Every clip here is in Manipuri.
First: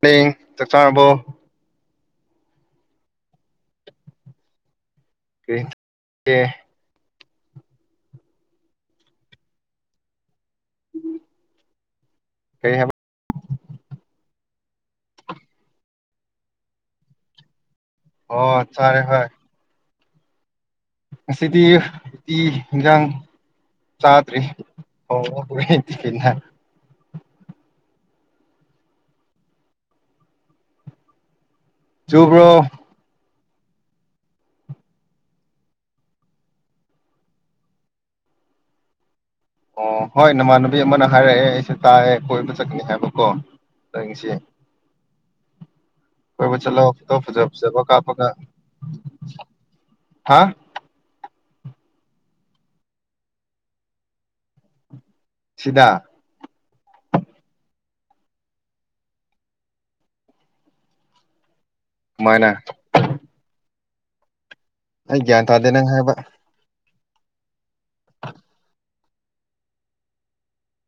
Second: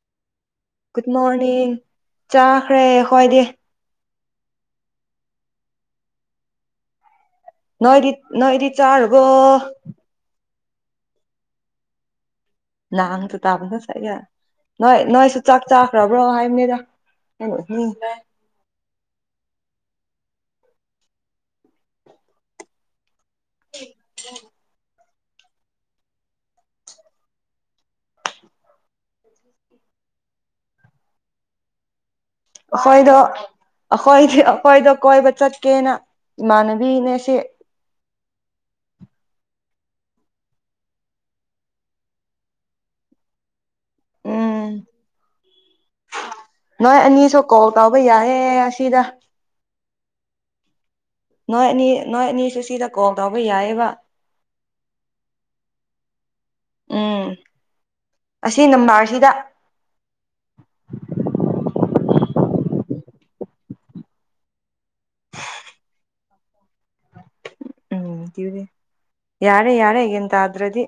ꯍꯌꯦꯡ ꯆꯥꯛ ꯆꯥꯔꯕꯣ ꯒꯨꯗ ꯃꯣꯔꯅꯤꯡ ꯆꯥꯈ꯭ꯔꯦ ꯑꯈꯣꯏꯗꯤ ꯀꯦ ꯀꯦ ꯅꯣꯏꯒꯤꯠ ꯅꯣꯏꯗꯤ ꯆꯥꯔꯕꯣ [inaudible] ꯀꯔꯤ ꯍꯥꯏꯕ [unintelligible] ꯅꯣꯏ ꯅꯣꯏꯁꯨ ꯆꯥꯛ ꯆꯥꯈ꯭ꯔꯕ꯭ꯔꯣ ꯍꯥꯢꯝꯅꯦꯗ [unintelligible] ꯑꯣ ꯆꯥꯔꯦ ꯍꯣꯏ ꯉꯁꯤꯗꯤ ꯎꯇꯤ ꯍꯤꯟꯖꯥꯡ ꯆꯥꯗ꯭ꯔꯤ ꯑꯣ [unintelligible] ꯆꯨꯕ꯭ꯔꯣ ꯑꯈꯣꯢꯗꯣ ꯑꯈꯣꯏꯗꯤ ꯑꯈꯣꯏꯗ ꯀꯣꯏꯕ ꯆꯠꯀꯦꯅ ꯏꯃꯥꯟꯅꯕꯤꯅꯦ ꯁꯤ ꯑꯣ ꯍꯣꯏ ꯅꯃꯥꯟꯅꯕꯤ ꯑꯃꯅ ꯍꯥꯏꯔꯛꯑꯦ ꯑꯩꯁꯦ ꯇꯥꯏꯌꯦ ꯀꯣꯏꯕ ꯆꯠꯀꯅꯤ ꯍꯥꯏꯕꯀꯣ ꯅꯪꯉꯤꯁꯤ ꯎꯝ ꯀꯣꯏꯕ ꯆꯠꯂꯣ ꯅꯣꯏ ꯐꯣꯇꯣ ꯑꯅꯤꯁꯨ ꯐꯖ ꯀꯣꯜ ꯐꯖꯕ ꯇꯧꯕ ꯀꯥꯞꯄꯒ ꯌꯥꯏꯌꯦ ꯑꯁꯤꯗ ꯍꯥ ꯅꯣꯏ ꯑꯅꯤ ꯅꯣꯏ ꯑꯅꯤꯁꯨ ꯁꯤꯗ ꯀꯣꯜ ꯇꯧꯕ ꯌꯥꯏꯌꯦꯕ ꯁꯤꯗꯥ ꯎꯝ ꯑꯁꯤ ꯅꯝꯕꯥꯔꯁꯤꯗ [inaudible] ꯀꯃꯥꯏꯅꯥ ꯑꯩ ꯒ꯭ꯌꯥꯟ ꯇꯥꯗꯦ ꯅꯪ ꯍꯥꯏꯕ ꯎꯝ ꯇ꯭ꯌꯨꯗꯦ ꯌꯥꯔꯦ ꯌꯥꯔꯦ ꯒ꯭ꯌꯥꯟ ꯇꯥꯗ꯭ꯔꯗꯤ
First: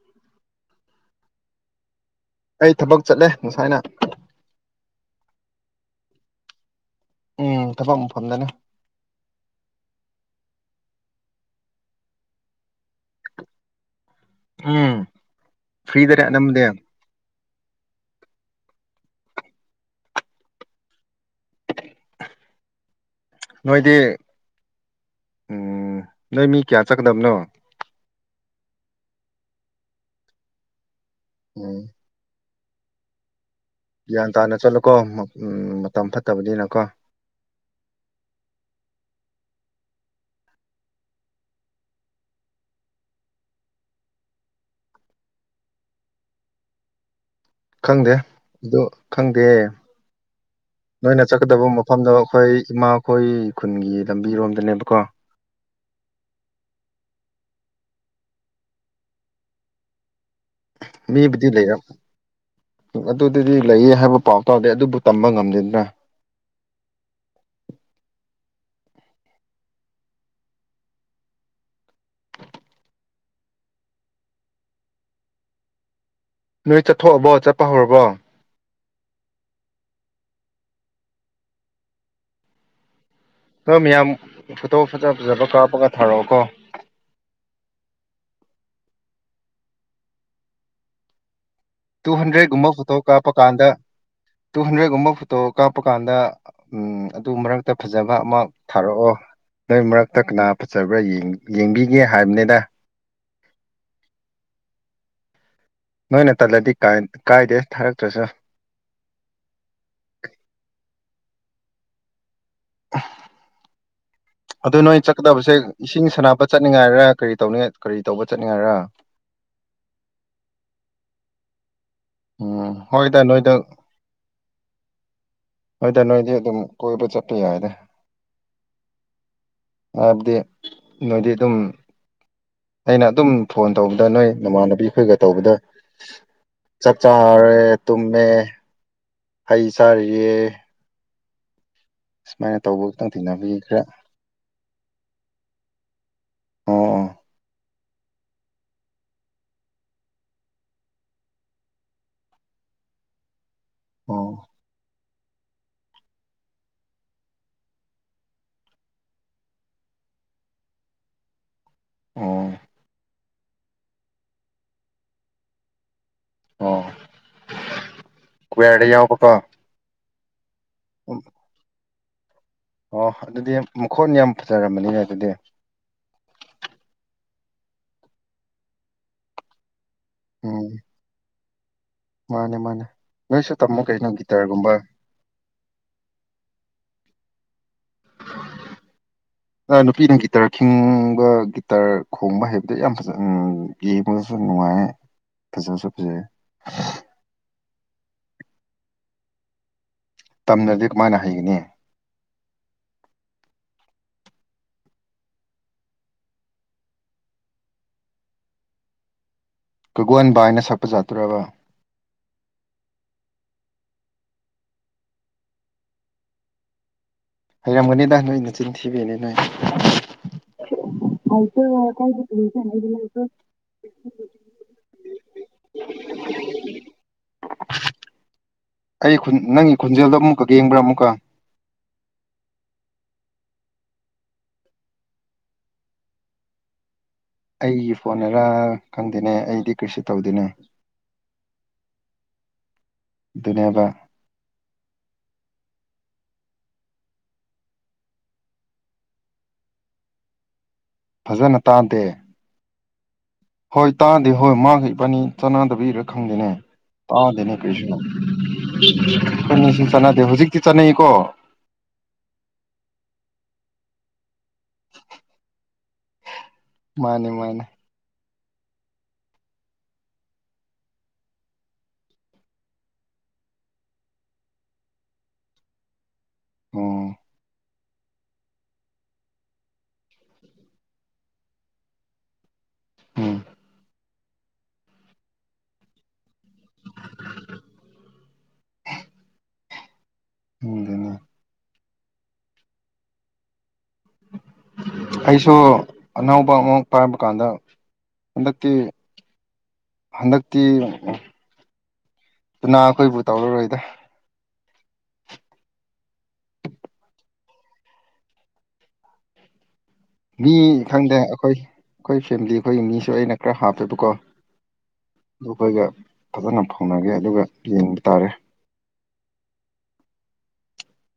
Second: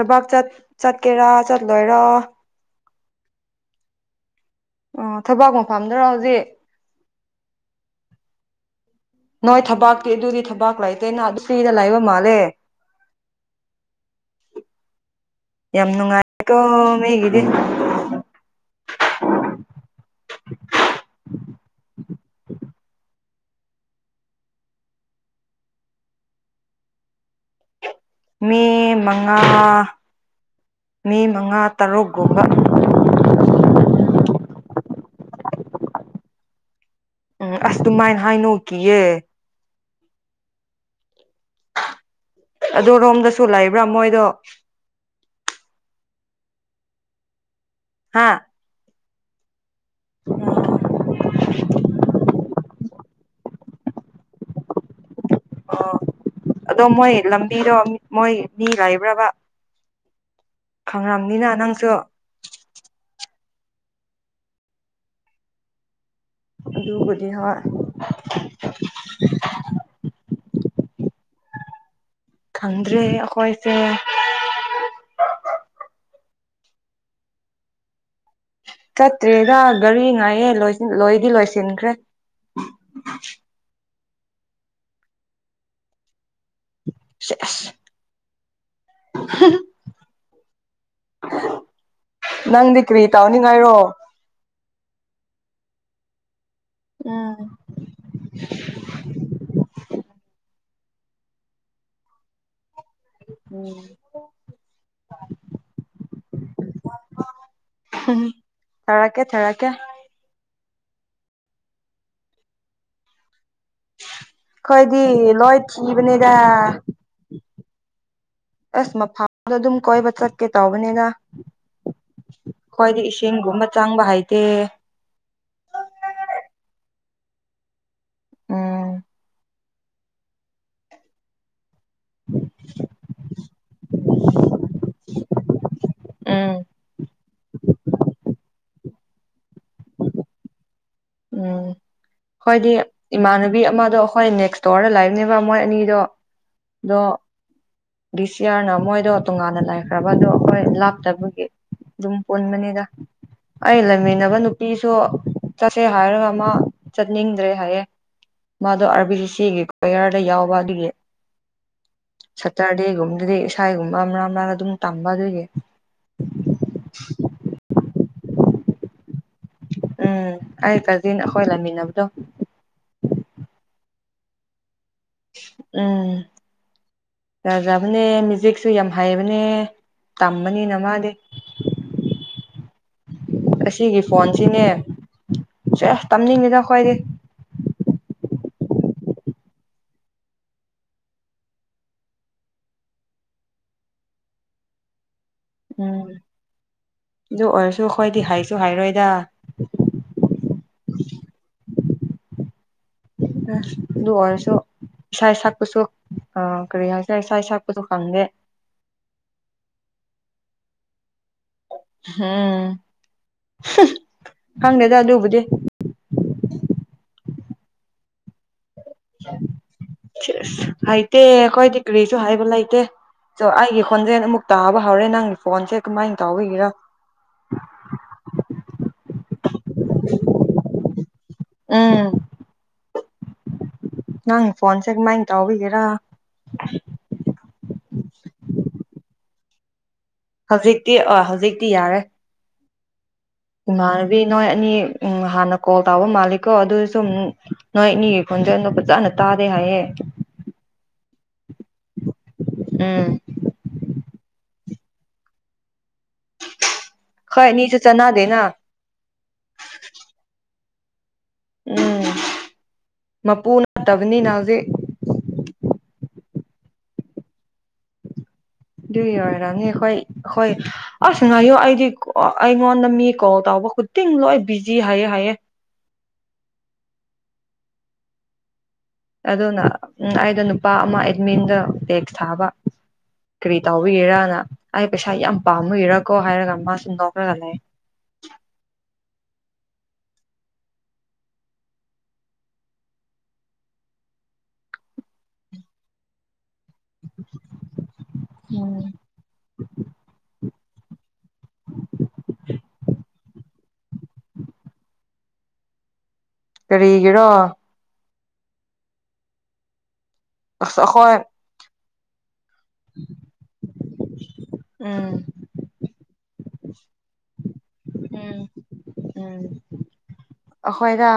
ꯊꯕꯛ ꯆꯠ ꯆꯠꯀꯦꯔꯥ ꯆꯠꯂꯣꯏꯔꯣ ꯑꯩ ꯊꯕꯛ ꯆꯠꯂꯦ ꯉꯁꯥꯏꯅ ꯑꯣ ꯊꯕꯛ ꯃꯐꯝꯗꯔꯣ ꯍꯧꯖꯤꯛ ꯎꯝ ꯊꯕꯛ ꯃꯐꯝꯗꯅꯦ ꯅꯣꯏ ꯊꯕꯛꯇꯤ ꯑꯗꯨꯗꯤ ꯊꯕꯛ ꯂꯩꯇꯦꯅꯥ [unintelligible] ꯐꯔ꯭ꯤꯗ ꯂꯩꯕ ꯃꯥꯜꯂꯦ [inaudible] ꯎꯝ ꯌꯥꯝ ꯐ꯭ꯔꯤꯗꯅꯦ ꯅꯨꯡꯉꯥꯏ ꯀꯣ ꯑꯅꯝꯕꯗꯤ ꯃꯤꯒꯤꯗꯤ [inaudible] ꯅꯣꯏꯗꯤ ꯎꯝ ꯅꯣꯏ ꯃꯤ ꯀꯌꯥ ꯆꯠꯀꯗꯕꯅꯣ ꯃꯤ ꯃꯉꯥ ꯃꯤ ꯃꯉꯥ ꯎꯝ ꯇꯔꯨꯛꯒꯨꯝꯕ ꯒ꯭ꯌꯥꯟ ꯇꯥꯅ ꯆꯠꯂꯣꯀꯣ ꯃ ꯎꯝ ꯃꯇꯝ ꯐꯠꯇꯕꯅꯤꯅꯀꯣ ꯎꯝ ꯑꯁ ꯑꯗꯨꯃꯥꯏꯅ ꯍꯥꯏꯅꯨ ꯀꯤꯌꯦ ꯑꯗꯨꯔꯣꯝꯗꯁꯨ ꯂꯩꯕ꯭ꯔꯥ ꯃꯣꯏꯗꯣ ꯈꯪꯗꯦ ꯍꯥ ꯑꯗꯣ ꯈꯪꯗꯦ ꯅꯣꯏꯅ ꯆꯠꯀꯗꯕ ꯃꯐꯝꯗꯣ ꯑꯩꯈꯣꯏ ꯏꯃꯥꯈꯣꯏ ꯈꯨꯟꯒꯤ ꯂꯝꯕꯤꯔꯣꯝꯗꯅꯦꯕꯀꯣ ꯑꯣ ꯑꯗꯣ ꯃꯣꯏ ꯂꯝꯕꯤꯗꯣ ꯃꯣꯏ ꯃꯤ ꯂꯩꯥꯕ꯭ꯔꯕꯥ ꯃꯤꯕꯨꯗꯤ ꯂꯩꯔꯝ [unintelligible] ꯑꯗꯨ ꯑꯗꯨꯗꯤ ꯂꯩꯌꯦ ꯍꯥꯏꯕ ꯄꯥꯎ ꯇꯥꯗꯦ ꯑꯗꯨꯕꯨ ꯇꯝꯕ ꯉꯝꯗꯦꯗꯅ ꯑꯗꯨꯕꯨꯗꯤ ꯍꯣꯏ ꯈꯪꯗ꯭ꯔꯦ ꯍꯦ ꯑꯈꯣꯏꯁꯦ ꯅꯣꯏ ꯆꯠꯊꯣꯛꯑꯕꯣ ꯆꯠꯄ ꯍꯧꯔꯕꯣ ꯆꯠꯇ꯭ꯔꯦꯗꯥ ꯒꯥꯔꯤ ꯉꯥꯏꯑꯦ ꯂꯣꯏꯁꯤꯟ ꯂꯣꯏꯗꯤ ꯂꯣꯏꯁꯤꯟꯈ꯭ꯔꯦ [inaudible] [unintelligible] ꯃꯌꯥꯝ ꯐꯣꯇꯣ ꯐꯖ ꯐꯖꯕ ꯀꯥꯞꯄꯒ ꯊꯥꯔꯛꯑꯣ ꯀꯣ ꯁꯦꯁ [unintelligible] ꯇꯨ ꯍꯟꯗ꯭ꯔꯦꯠꯒꯨꯝꯕ ꯐꯣꯇꯣ ꯀꯥꯞꯄ ꯀꯥꯟꯗ ꯇꯨ ꯍꯟꯗ꯭ꯔꯦꯠꯒꯨꯝꯕ ꯐꯣꯇꯣ ꯀꯥꯞꯄ ꯀꯥꯟꯗ ꯑ ꯎꯝ ꯑꯗꯨ ꯃꯔꯛꯇ ꯐꯖꯕ ꯑꯃ ꯊꯥꯔꯛꯑꯣ ꯅꯣꯏ ꯃꯔꯛꯇ ꯀꯅꯥ ꯐꯖꯕ꯭ꯔꯥ ꯌꯦꯡ ꯌꯦꯡꯕꯤꯒꯦ ꯍꯥꯏꯕꯅꯦꯗꯥ ꯎꯝ ꯅꯣꯏꯅ ꯇꯜꯂꯗꯤ ꯀꯥꯏ ꯀꯥꯏꯗꯦ ꯊꯥꯔꯛꯇ꯭ꯔꯁꯨ ꯊꯥꯔꯛꯀꯦ ꯊꯥꯔꯛꯀꯦ [unintelligible] [inaudible] ꯑꯗꯣ ꯅꯣꯏ ꯆꯠꯀꯗꯕꯁꯦ ꯂꯣꯏ ꯏꯁꯤꯡ ꯊꯤꯕꯅꯤꯗ ꯁꯅꯥꯕ ꯆꯠꯅꯤꯡꯉꯥꯏꯔꯥ ꯀꯔꯤ ꯇꯧꯅꯤꯉꯥꯏ ꯀꯔꯤ ꯇꯧꯕ ꯆꯠꯅꯤꯡꯉꯥꯏꯔ ꯑꯁ ꯃꯐꯝꯗꯣ ꯑꯗꯨꯝ ꯀꯣꯏꯕ ꯆꯠꯀꯦ ꯇꯥꯎꯕꯅꯦꯗꯥ ꯎꯝ ꯍꯣꯏꯗꯥ ꯏꯁꯤꯡꯒꯨꯝꯕ ꯂꯣꯏꯗꯛ ꯆꯪꯕ ꯍꯩꯇꯦ ꯍꯣꯏꯗꯥ ꯅꯣꯏꯗꯤ ꯑꯗꯨꯝ ꯀꯣꯏꯕ ꯆꯠꯄ ꯌꯥꯏꯗ ꯎꯝ ꯑꯗꯤ ꯅꯣꯏꯗꯤ ꯑꯗꯨꯝ ꯑꯩꯅ ꯑꯗꯨꯝ ꯐꯣꯟ ꯇꯧꯕꯗ ꯅꯣꯏ ꯅꯃꯥꯟꯅꯕꯤ ꯈꯣꯏꯒ ꯇꯧꯕꯗ ꯎꯝ [unintelligible] ꯆꯥꯛ ꯆꯥ ꯆꯥꯔꯦ ꯇꯨꯝꯃꯦ ꯍꯩ ꯁꯥꯔꯤꯌꯦ ꯎꯝ ꯈꯣꯏꯗꯤ ꯈꯤꯇꯪ ꯊꯦꯡꯅꯕꯤ ꯏꯃꯥꯟꯅꯕꯤ ꯈꯔ ꯑꯃꯗꯣ ꯑꯈꯣꯏ ꯅꯦꯛꯁ ꯇꯣꯔꯗ ꯂꯩꯕꯅꯦꯕꯥ ꯃꯣꯏ ꯑꯅꯤꯗꯣ ꯗꯣ ꯑꯣ ꯗꯤꯁ ꯌ꯭ꯔꯅ ꯃꯣꯏꯗꯣ ꯇꯣꯉꯥꯟꯅ ꯂꯩꯈ꯭ꯔꯕ ꯗꯣ ꯑꯈꯣꯏ ꯂꯥꯞꯇꯕꯒꯤ ꯗꯨꯝ ꯄꯨꯟꯕꯅꯦꯗꯥ ꯑꯩ ꯑꯣ ꯂꯩꯃꯤꯟꯅꯕ ꯅꯨꯄꯤꯁꯨ ꯁꯦ ꯍꯥꯏꯔꯒ ꯃꯥ ꯆꯠꯅꯤꯡꯗ꯭ꯔꯦ ꯍꯥꯏꯌꯦ ꯃꯥꯗꯣ ꯑꯥꯔ ꯕꯤ ꯁꯤ ꯁꯤ ꯒꯤ ꯀꯣꯌꯔꯗ ꯌꯥꯎꯕ ꯑꯗꯨꯒꯤ ꯑꯣ ꯁꯇꯔꯗꯦꯒꯨꯝꯗꯗꯤ ꯏꯁꯩꯒꯨꯝꯕ ꯃꯔꯛ ꯃꯔꯛ ꯑꯗꯨꯝ ꯇꯝꯕ ꯑꯗꯨꯒꯤ ꯑꯣ [unintelligible] ꯌꯥꯎꯕ ꯀꯣ ꯎꯝ ꯑꯩ ꯀꯖꯤꯟ ꯑꯈꯣꯏ ꯂꯩꯃꯤꯟꯅꯕꯗꯣ ꯑꯣ ꯑꯗꯨꯗꯤ ꯃꯈꯣꯟ ꯌꯥꯝ ꯐꯖꯔꯝꯕꯅꯤꯅꯦ ꯑꯗꯨꯗꯤ ꯎꯝ ꯐꯖꯕꯅꯦ ꯃꯤꯖ꯭ꯋꯤꯛꯁꯨ ꯌꯥꯝ ꯍꯩꯏꯕꯅꯦ ꯎꯝ ꯇꯝꯕꯅꯤꯅ ꯃꯥꯗꯤ ꯃꯥꯅꯦ ꯃꯥꯅꯦ ꯅꯣꯏꯁꯨ ꯇꯝꯃꯣ ꯑꯁꯤꯒꯤ ꯀꯩꯅꯣ ꯐꯣꯟꯁꯤꯅꯦ ꯒꯤꯇꯔꯒꯨꯝꯕ [unintelligible] ꯇꯝꯅꯤꯡꯗꯦꯗ ꯑꯈꯣꯏꯗꯤ [inaudible] ꯅꯨꯄꯤꯅ ꯒꯤꯇꯔ ꯈꯤꯡꯕ ꯒꯤꯇꯔ ꯈꯣꯡꯕ ꯍꯩꯕꯗꯣ ꯌꯥꯝ ꯐꯖꯕꯅꯤ ꯌꯦꯡꯕꯗꯁꯨ ꯅꯨꯡꯉꯥꯏ ꯐꯖꯁꯨ ꯎꯝ ꯐꯖꯩ ꯑꯗꯨ ꯑꯣꯏꯔꯁꯨ ꯈꯣꯏꯗꯤ ꯍꯩ ꯨ ꯍꯥꯏꯔꯣꯏꯗ ꯇꯝꯗꯗꯤ ꯀꯃꯥꯏꯅ ꯍꯩꯒꯅꯤ [unintelligible] ꯑꯗꯨ ꯑꯣꯏꯔꯁꯨ ꯏꯁꯩ ꯁꯛꯄꯁꯨ ꯑ ꯀꯔꯤ ꯍꯥꯏꯁꯤꯔ ꯏꯁꯩ ꯏꯁꯩ ꯁꯛꯄꯁꯨ ꯈꯪꯗꯦ ꯀꯒꯣꯟ ꯕꯥꯏꯅ ꯁꯛꯄ ꯖꯥꯠꯇꯨꯔꯕ [unintelligible] ꯈꯪꯗꯦꯗ ꯑꯗꯨꯕꯨꯗꯤ ꯍꯩꯔꯝꯒꯅꯤꯗ ꯅꯣꯏ ꯅꯆꯤꯟ ꯊꯤꯕꯩꯅꯤ ꯅꯣꯏ [unintelligible] ꯍꯩꯇꯦ ꯑꯈꯣꯏ ꯗꯤ ꯀꯔꯤꯁꯨ ꯍꯩꯕ ꯂꯩꯇꯦ ꯑꯩꯒꯤ ꯈꯣꯟꯖꯦꯜ ꯑꯃꯨꯛ ꯇꯥꯕ ꯍꯧꯔꯦ‌‌ ꯅꯪ ꯅꯪꯒꯤ ꯐꯣꯟꯁꯦ ꯀꯃꯥꯏꯅ ꯇꯥꯎꯕꯒꯤꯔ ꯑꯩ ꯈꯨꯟ ꯅꯪꯒꯤ ꯈꯨꯟꯖꯦꯜꯗꯣ ꯑꯃꯨꯛꯀ ꯌꯦꯡꯕ꯭ꯔ ꯑꯃꯨꯛꯀ ꯎꯝ ꯅꯪꯒꯤ ꯐꯣꯟꯁꯦ ꯀꯃꯥꯏꯅ ꯇꯥꯎꯕꯤꯒꯤꯔ ꯑꯩꯒꯤ ꯐꯣꯟꯅꯔ ꯈꯪꯗꯦꯅꯦ ꯑꯩꯗꯤ ꯀꯩꯁꯨ ꯇꯧꯗꯦꯅꯦ ꯍꯧꯖꯤꯛꯇꯤ ꯑ ꯍꯧꯖꯤꯛꯇꯤ ꯌꯥꯔꯦ ꯑꯗꯨꯅꯦꯕ ꯏꯃꯥꯟꯅꯕꯤ ꯅꯣꯏ ꯑꯅꯤ ꯎꯝ ꯍꯥꯟꯅ ꯀꯣꯜ ꯇꯧꯕ ꯃꯥꯜꯂꯦꯀꯣ ꯑꯗꯨꯁꯨꯃꯨꯛ ꯅꯣꯏꯅꯤꯒꯤ ꯈꯣꯟꯖꯦꯜꯗꯨ ꯐꯖꯅ ꯇꯥꯗꯦ ꯍꯥꯏꯌꯦ [inaudible] ꯐꯖꯅ ꯇꯥꯗꯦ ꯎꯝ ꯍꯣꯏ ꯇꯥꯗꯦ ꯍꯣꯏ ꯃꯥꯥꯒ ꯏꯕꯥꯅꯤ ꯆꯥꯅꯗꯕꯩꯔ ꯈꯪꯗꯦꯅꯦ ꯈꯣꯏ ꯇꯥꯗꯦꯅꯦ ꯑꯅꯤꯁꯨ ꯀꯔꯤꯁꯨ ꯆꯥꯟꯅꯗꯦꯅ ꯑꯈꯣꯏꯅꯤꯁꯨ [unintelligible] ꯍꯧꯖꯤꯛ [unintelligible] ꯆꯅꯩ ꯀꯣ ꯎꯝ ꯃꯄꯨ ꯅꯠꯇꯕꯅꯤꯅ ꯍꯧꯖꯤꯛ ꯃꯥꯅꯤ ꯃꯥꯅꯤ ꯑꯗꯨꯒꯤ ꯑꯣꯏꯔꯝꯅꯤ ꯑꯈꯣꯏ ꯍꯣꯏ ꯑꯁ ꯉꯥꯏꯌꫭ ꯑꯩꯗꯤ ꯑꯩꯉꯣꯟꯗ ꯃꯤ ꯀꯣꯜ ꯇꯧ [unintelligible] ꯂꯣꯏ ꯕꯤꯖꯤ ꯍꯥꯏꯌꯦ ꯍꯥꯏꯌꯦ ꯑꯣ ꯑꯗꯨꯅ ꯎꯝ ꯑꯩꯒ ꯅꯨꯄꯥ ꯑꯃ ꯑꯦꯠꯃꯤꯟꯗꯣ ꯇꯦꯛꯁ ꯊꯥꯕ ꯎꯝ ꯀꯔꯤ ꯇꯧꯕꯒꯤꯔꯅ ꯑꯩ ꯄꯩꯁꯥ ꯌꯥꯝ ꯄꯥꯝꯃꯨꯏꯔꯀꯣ ꯍꯥꯏꯔꯒ ꯃꯥꯁꯨꯨ ꯅꯣꯛꯔꯒ ꯂꯩ ꯈꯪꯗꯦꯅꯦ ꯑꯩꯁꯨ ꯑꯅꯧ [unintelligible] ꯄꯥꯏꯕ ꯀꯥꯟꯗ ꯍꯟꯗꯛꯇꯤ ꯎꯝ ꯍꯟꯗꯛ ꯇꯤ [unintelligible] ꯈꯣꯏꯕꯨ ꯇꯧꯔꯔꯣꯏꯗ ꯀꯔꯤꯒꯤꯔꯣ ꯃꯤ ꯈꯪꯗꯦ ꯑꯩꯈꯣꯏ ꯑꯩꯈꯣꯏ ꯐꯦꯝꯂꯤ ꯈꯣꯏꯒꯤ ꯃꯤꯁꯨ ꯑꯩꯅ ꯈꯔ ꯍꯥꯞꯄꯦꯕꯀꯣ ꯎꯝ ꯗꯨ ꯈꯣꯏꯒ ꯐꯖꯅ ꯐꯥꯎꯅꯒꯦ ꯑꯗꯨꯒ ꯌꯦꯡꯕ ꯇꯥꯔꯦ ꯎꯝ ꯎꯝ ꯑꯩꯈꯣꯏꯗ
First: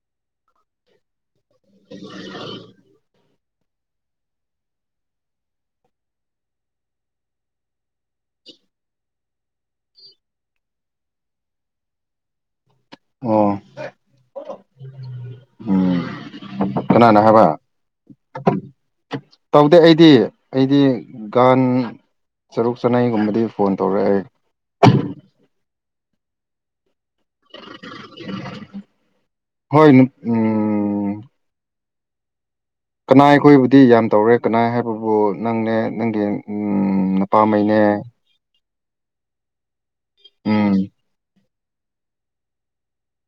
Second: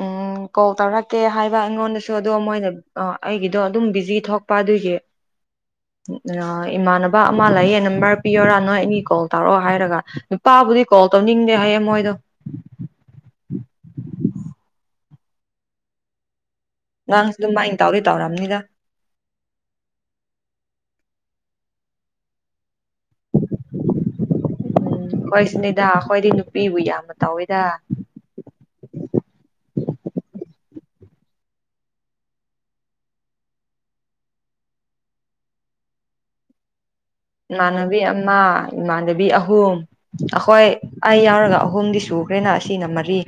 ꯎꯝ ꯀꯣꯜ ꯇꯧꯔꯛꯀꯦ ꯍꯥꯏ ꯕ ꯑꯩꯉꯣꯟꯗꯁꯨ ꯑꯗꯣ ꯃꯣꯏꯅ ꯑ ꯑꯩꯒꯤꯗꯣ ꯑꯗꯨꯝ ꯕꯤꯖꯤ ꯊꯣꯛꯄ ꯑꯗꯨꯒꯤ ꯏꯃꯥꯟꯅꯕ ꯑꯃ ꯂꯩꯌꯦ ꯅꯝꯕꯔ ꯄꯤꯌꯣꯔꯥ ꯅꯣꯏ ꯑꯅꯤ ꯀꯣꯜ ꯇꯧꯔꯛꯑꯣ ꯍꯥꯏꯔꯒ ꯅꯨꯄꯥ ꯃꯥꯥꯕꯨꯗꯤ ꯀꯣꯜ ꯇꯧꯅꯤꯡꯗꯦ ꯍꯥꯏꯌꯦ ꯃꯣꯏꯗꯣ ꯑꯣ ꯎꯝ ꯀꯅꯅꯥ ꯅꯪꯁꯨ ꯍꯥꯏꯕ ꯑꯗꯨꯃꯥꯏꯅ ꯇꯧꯗꯤ ꯇꯧꯔꯝꯅꯤꯗ ꯇꯧꯗꯦ ꯑꯩꯗꯤ ꯑꯩꯗꯤ ꯒꯥꯟ ꯆꯔꯨꯛ ꯆꯅꯩꯒꯨꯝꯕꯗꯤ ꯐꯣꯟ ꯇꯧꯔꯛꯑꯦ ꯎꯝ ꯍꯣꯏ ꯁꯤꯅꯤꯗꯥ ꯑꯩꯈꯣꯏꯗꯤ ꯅꯨꯄꯤꯕꯨ ꯌꯥꯝꯕ ꯍꯣꯏ ꯎꯝ ꯀꯅꯥ ꯑꯩꯈꯣꯏꯕꯨꯗꯤ ꯌꯥꯝ ꯇꯧꯔꯦ ꯀꯅꯥ ꯍꯥꯏꯕꯕꯨ ꯅꯪꯅꯦ ꯅꯪꯒꯤ ꯎꯝ ꯅꯄꯥꯝꯃꯩꯅꯦ ꯏꯃꯥꯟꯅꯕꯤ ꯑꯃ ꯏꯃꯥꯟꯅꯕꯤ ꯑꯍꯨꯝ ꯑꯩꯈꯣꯏ ꯎꯝ ꯑꯩ ꯌꯥꯎꯔꯒ ꯑ ꯍꯨꯝꯗꯤ ꯁꯨꯈ꯭ꯔꯦꯅ ꯁꯤꯅ ꯃꯔꯤ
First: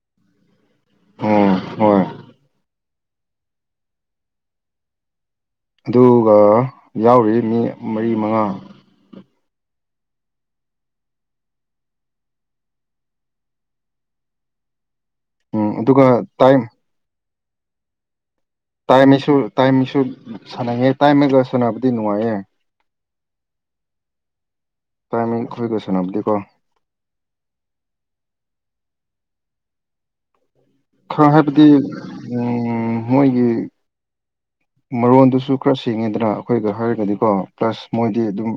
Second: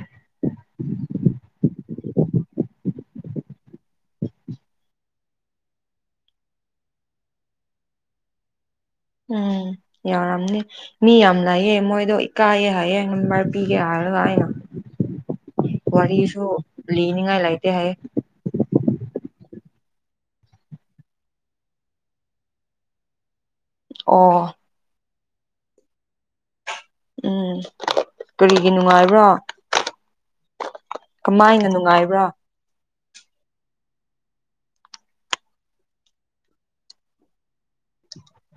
ꯑꯣ ꯍꯣꯏ ꯑꯗꯨꯒ ꯌꯥꯎꯔꯤ ꯃꯤ ꯃꯔꯤ ꯃꯉꯥ ꯎꯝ ꯌꯥꯎꯔꯝꯅꯤ ꯃꯤ ꯌꯥꯝ ꯂꯩꯌꯦ ꯃꯣꯏꯗꯣ ꯏꯀꯥꯏꯌꯦ ꯍꯥꯏꯌꯦ ꯅꯝꯕꯔ ꯄꯤꯒꯦ ꯍꯥꯏꯔꯒ ꯑꯩꯅ ꯎꯝ ꯑꯗꯨꯒ ꯋꯥꯔꯤꯁꯨ ꯇꯥꯏꯝ ꯂꯤꯅꯤꯉꯥꯏ ꯂꯩꯇꯦ ꯍꯥꯏꯌꯦ ꯇꯥꯏꯝꯃꯤꯁꯨ ꯇꯥꯏꯝꯃꯤꯁꯨ ꯁꯥꯟꯅꯩꯉꯦ ꯇꯥꯏꯝꯃꯤꯒ ꯁꯥꯟꯅꯕꯗꯤ ꯅꯨꯡꯉꯥꯏꯌꯦ ꯑꯣ ꯇꯥꯏꯃꯤꯡ ꯈꯣꯏꯒ ꯁꯥꯅꯕꯗꯤ ꯀꯣ ꯎꯝ ꯀꯔꯤꯒꯤ ꯅꯨꯡꯉꯥꯏꯕ꯭ꯔꯣ ꯈꯔ ꯍꯥꯏꯕꯗꯤ ꯀꯃꯥꯏꯅ ꯅꯨꯡꯉꯥꯏꯕ꯭ꯔꯣ ꯎꯝ ꯃꯣꯏꯒꯤ ꯃꯔꯣꯟꯗꯨꯁꯨ ꯈꯔ ꯁꯦꯡꯉꯤꯗꯅ ꯑꯩꯈꯣꯏꯒ ꯍꯥꯏꯔꯒꯗꯤꯀꯣ ꯄ꯭ꯂꯁ ꯃꯣꯏꯗꯤ ꯑꯗꯨꯝ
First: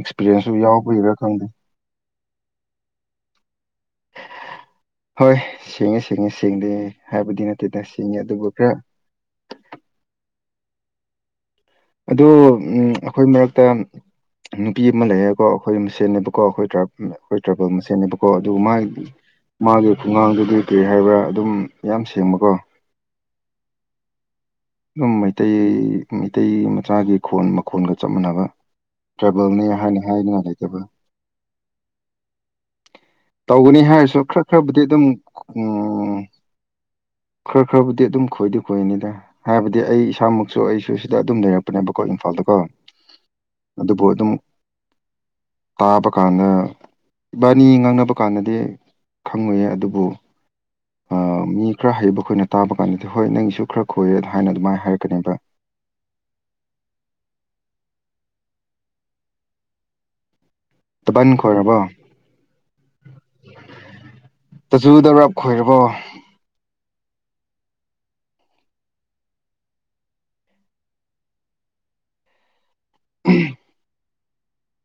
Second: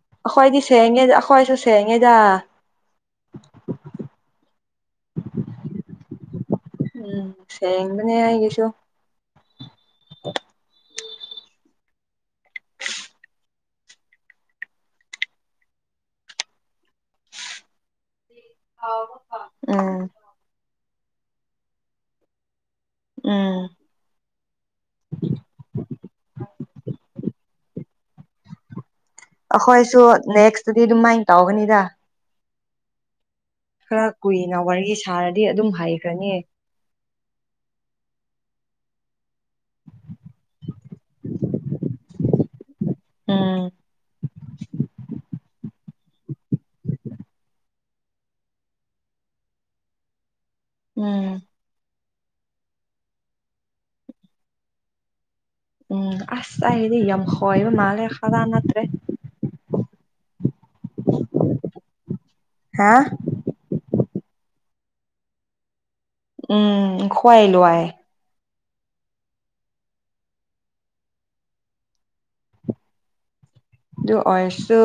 ꯑꯦꯛꯁꯄꯤꯔꯤꯌꯦꯟꯁꯁꯨ ꯑꯈꯣꯏꯗꯤ ꯁꯦꯡꯉꯦ ꯌꯥꯎꯕꯒꯤꯔꯥ ꯈꯪꯗꯦ ꯑꯈꯣꯏꯁꯨ ꯁꯦꯡꯉꯦꯗꯥ ꯍꯣꯏ ꯁꯦꯡꯉꯦ ꯁꯦꯡꯉꯦ ꯁꯦꯡꯗꯦ ꯎꯝ ꯍꯥꯏꯕꯗꯤ ꯅꯠꯇꯦꯗ ꯁꯦꯡꯕꯅꯦ ꯁꯦꯡꯉꯦ ꯑꯗꯨꯕꯨ ꯑꯩꯒꯤꯁꯨ ꯈꯔ [inaudible] ꯑꯗꯣ ꯎꯝ ꯑꯩꯈꯣꯏ ꯃꯔꯛꯇ ꯅꯨꯄꯤ ꯑꯃ ꯂꯩꯌꯦꯀꯣ ꯑꯩꯈꯣꯏ ꯃꯁꯦꯜꯅꯦꯕꯀꯣ ꯑꯈꯣꯏ ꯇ꯭ꯔꯥꯏꯕ ꯑꯈꯣꯏ ꯇ꯭ꯔꯥꯏꯕꯦꯜ ꯃꯁꯦꯟꯅꯦꯕꯀꯣ ꯀꯣ ꯑꯗꯨ ꯃꯥꯏ ꯃꯥꯒꯤ ꯎꯝ ꯈꯨꯡꯉꯥꯡꯗꯨꯗꯤ ꯀꯔꯤ ꯍꯥꯏꯕ꯭ꯔꯥ ꯑꯗꯨꯝ ꯌꯥꯝ ꯁꯦꯡꯕꯀꯣ ꯎꯝ ꯗꯨꯝ ꯃꯩꯇꯩ ꯃꯩ ꯇꯩ ꯃꯆꯥꯒꯤ ꯈꯣꯟ ꯃꯈꯣꯟꯒ ꯆꯞ ꯃꯥꯟꯅꯕ ꯇ꯭ꯔꯥꯏꯕꯦꯜꯅꯦ ꯍꯥꯏꯅ ꯑꯩꯈꯣꯏꯁꯨ ꯍꯥꯏꯅꯤꯡꯉꯥꯏ ꯂꯩꯇꯕ ꯅꯦꯛꯁꯇꯗꯤ ꯑꯗꯨꯃꯥꯏꯅ ꯇꯧꯒꯅꯤꯗ ꯇꯧꯒꯅꯤ ꯍꯥꯏꯔꯁꯨ ꯈꯔ ꯀꯨꯏꯅ ꯈꯔꯕꯨꯗꯤ ꯋꯥꯔꯤ ꯑꯗꯨꯝ ꯁꯥꯔꯗꯤ ꯑꯗꯨꯝ ꯎꯝ ꯍꯩꯈ꯭ꯔꯅꯤ ꯈꯔ ꯈꯔꯕꯨꯗꯤ ꯑꯗꯨꯝ ꯈꯣꯏꯗꯤ ꯍꯣꯏꯅꯤꯗ ꯍꯥꯏꯕꯗꯤ ꯑꯩ ꯏꯁꯥꯃꯛꯁꯨ ꯑꯩꯁꯨ ꯁꯤꯗ ꯑꯗꯨꯝ ꯂꯩꯔꯛꯄꯅꯦꯕꯀꯣ ꯏꯝꯐꯥꯜꯗꯀꯣ ꯎꯝ ꯑꯗꯨꯕꯨ ꯑꯗꯨꯝ ꯇꯥꯕ ꯀꯥꯟꯗ ꯏꯕꯥꯅꯤ ꯉꯥꯡꯅꯕ ꯀꯥꯟꯗꯗꯤ ꯈꯪꯉꯣꯏꯌꯦ ꯑꯗꯨꯕꯨ ꯑ ꯎꯝ ꯃꯤ ꯈꯔ ꯍꯩꯕ ꯈꯣꯏꯅ ꯇꯥꯕ ꯀꯥꯟꯗꯗꯤ ꯍꯣꯏ ꯅꯪꯒꯤꯁꯨ ꯈꯔ ꯈꯣꯏꯌꯦ ꯍꯥꯏꯅ ꯑꯗꯨꯃꯥꯏꯅ ꯍꯥꯏꯔꯛꯀꯅꯤꯕ ꯎꯝ ꯑꯁ ꯑꯩꯒꯤꯗꯤ ꯌꯥꯝ ꯈꯣꯏꯕ ꯃꯥꯜꯂꯦ ꯈꯥꯔ ꯅꯠꯇ꯭ꯔꯦ ꯇꯥꯗꯟ ꯈꯣꯏꯔꯕꯣ ꯍꯥ [unintelligible] ꯈꯣꯏꯔꯕꯣ ꯈꯣꯏ ꯂꯣꯏ ꯑ꯭ꯝ ꯑꯗꯨ ꯑꯣꯏꯔꯁꯨ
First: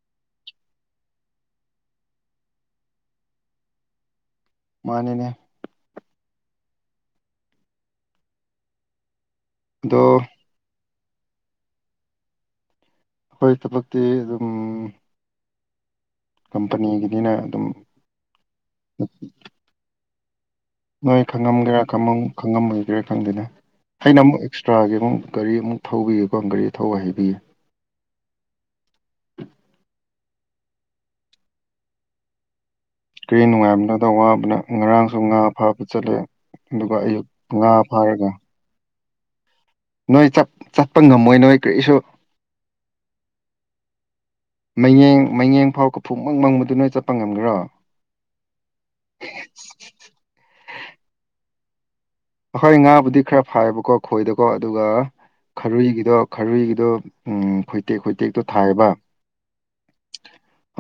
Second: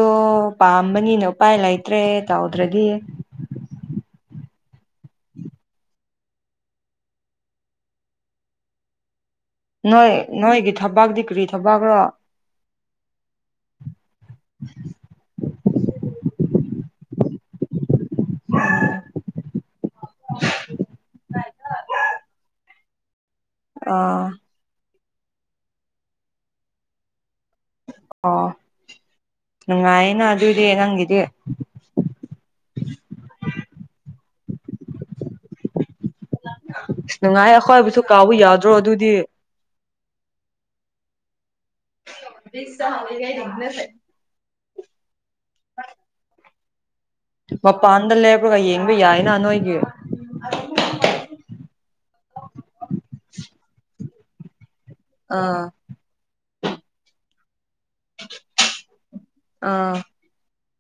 ꯄꯥꯝꯕꯅꯤꯅ ꯎꯄꯥꯏ ꯂꯩꯇ꯭ꯔꯦ ꯇꯧꯗ꯭ꯔꯗꯤ ꯃꯥꯅꯤꯅꯦ ꯅꯣꯏ ꯑꯗꯣ ꯅꯣꯏꯒꯤ ꯊꯕꯛꯇꯤ ꯀ꯭ꯔꯤ ꯊꯕꯛꯔꯣ ꯑꯈꯣꯏ ꯊꯕꯛꯇꯤ ꯗꯨꯝ ꯀꯝꯄꯅꯤꯒꯤꯅꯤꯅ ꯑꯗꯨꯝ [inaudible] ꯅꯣꯏ ꯈꯪꯉꯝꯒꯦꯔꯥ ꯈꯪꯉꯝ ꯈꯪꯉꯝꯃꯣꯏꯒꯦꯔꯥ ꯈꯪꯗꯦꯅꯦ ꯑꯩꯅ ꯑꯥ ꯑꯃꯨꯛ ꯑꯦꯛꯁꯇ꯭ꯔꯥ ꯌꯦꯡꯉꯣ ꯒꯥꯔꯤ ꯑꯃꯨꯛ ꯊꯧꯕꯤꯌꯦꯀꯣ ꯒꯥꯔꯤ ꯊꯧꯕ ꯍꯩꯕꯒꯤ ꯑꯣ ꯅꯨꯡꯉꯥꯏꯅ ꯑꯗꯨꯗꯤ ꯅꯪꯒꯤꯗꯤ ꯀ꯭ꯔꯤ ꯅꯨꯡꯉꯥꯏꯕꯅꯣꯗ ꯋꯥꯕꯅ ꯉꯔꯥꯡꯁꯨ ꯉꯥ ꯐꯥꯕ ꯆꯠꯂꯦ ꯑꯗꯨꯒ ꯁ ꯑꯌꯨꯛ ꯅꯨꯡꯉꯥꯏ ꯉꯥ ꯑꯈꯣꯏꯕꯨꯁꯨ ꯐꯥꯔꯒ ꯀꯥꯎꯕ ꯌꯥꯗ꯭ꯔꯣ ꯑꯗꯨꯗꯤ ꯅꯣꯏ ꯆꯠ ꯆꯠꯄ ꯉꯝꯃꯣꯏ ꯅꯣꯏ ꯀꯔꯤꯁꯨ [unintelligible] [unintelligible] ꯉꯝꯒꯦꯔꯣ ꯃꯄꯥꯟꯗ ꯂꯦꯞꯂꯔꯒ ꯌꯦꯡꯕ ꯌꯥꯏꯅ ꯅꯣꯏꯒꯤ ꯑꯈꯣꯏ ꯉꯥꯕꯨꯗꯤ ꯈꯔ ꯐꯥꯏꯕꯀꯣ ꯈꯣꯏꯗꯀꯣ ꯑꯗꯨꯒ ꯑꯥ ꯈꯔꯨꯏꯒꯤꯗꯣ ꯈꯔꯨꯏꯒꯤꯗꯣ ꯎꯝ ꯈꯣꯏꯇꯦꯛ ꯈꯣꯏꯇꯦꯛꯇꯣ ꯊꯥꯏꯌꯦꯕ ꯑꯥ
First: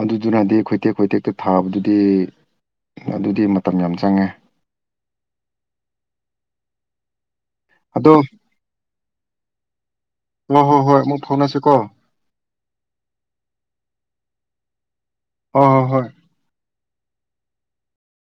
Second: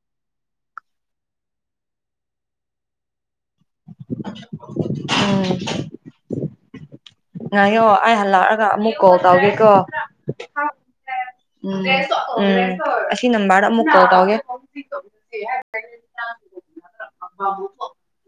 ꯑꯗꯨꯗꯨꯅꯗꯤ ꯈꯣꯏꯇꯦꯛ ꯈꯣꯏꯇꯦꯛꯇ ꯊꯥꯕꯗꯨꯗꯤ ꯑꯗꯨꯗꯤ ꯃ ꯎꯝ ꯉꯥꯏꯌꯣ ꯑꯗꯣ ꯑꯩ ꯍꯜꯂꯛꯑꯒ ꯑꯃꯨꯛ ꯀꯣꯜ ꯇꯧꯒꯦꯀꯣ ꯍꯣꯏ ꯍꯣꯏ ꯍꯣꯏ ꯑꯃꯨꯛ ꯐꯥꯎꯅꯁꯤꯀꯣ ꯎꯝ ꯎꯝ ꯑꯁꯤ ꯅꯝꯕ꯭ꯔꯗ ꯑꯃꯨꯛ ꯀꯣꯜ ꯇꯧꯒꯦ ꯍꯣꯍꯣ ꯍꯣꯏ [inaudible]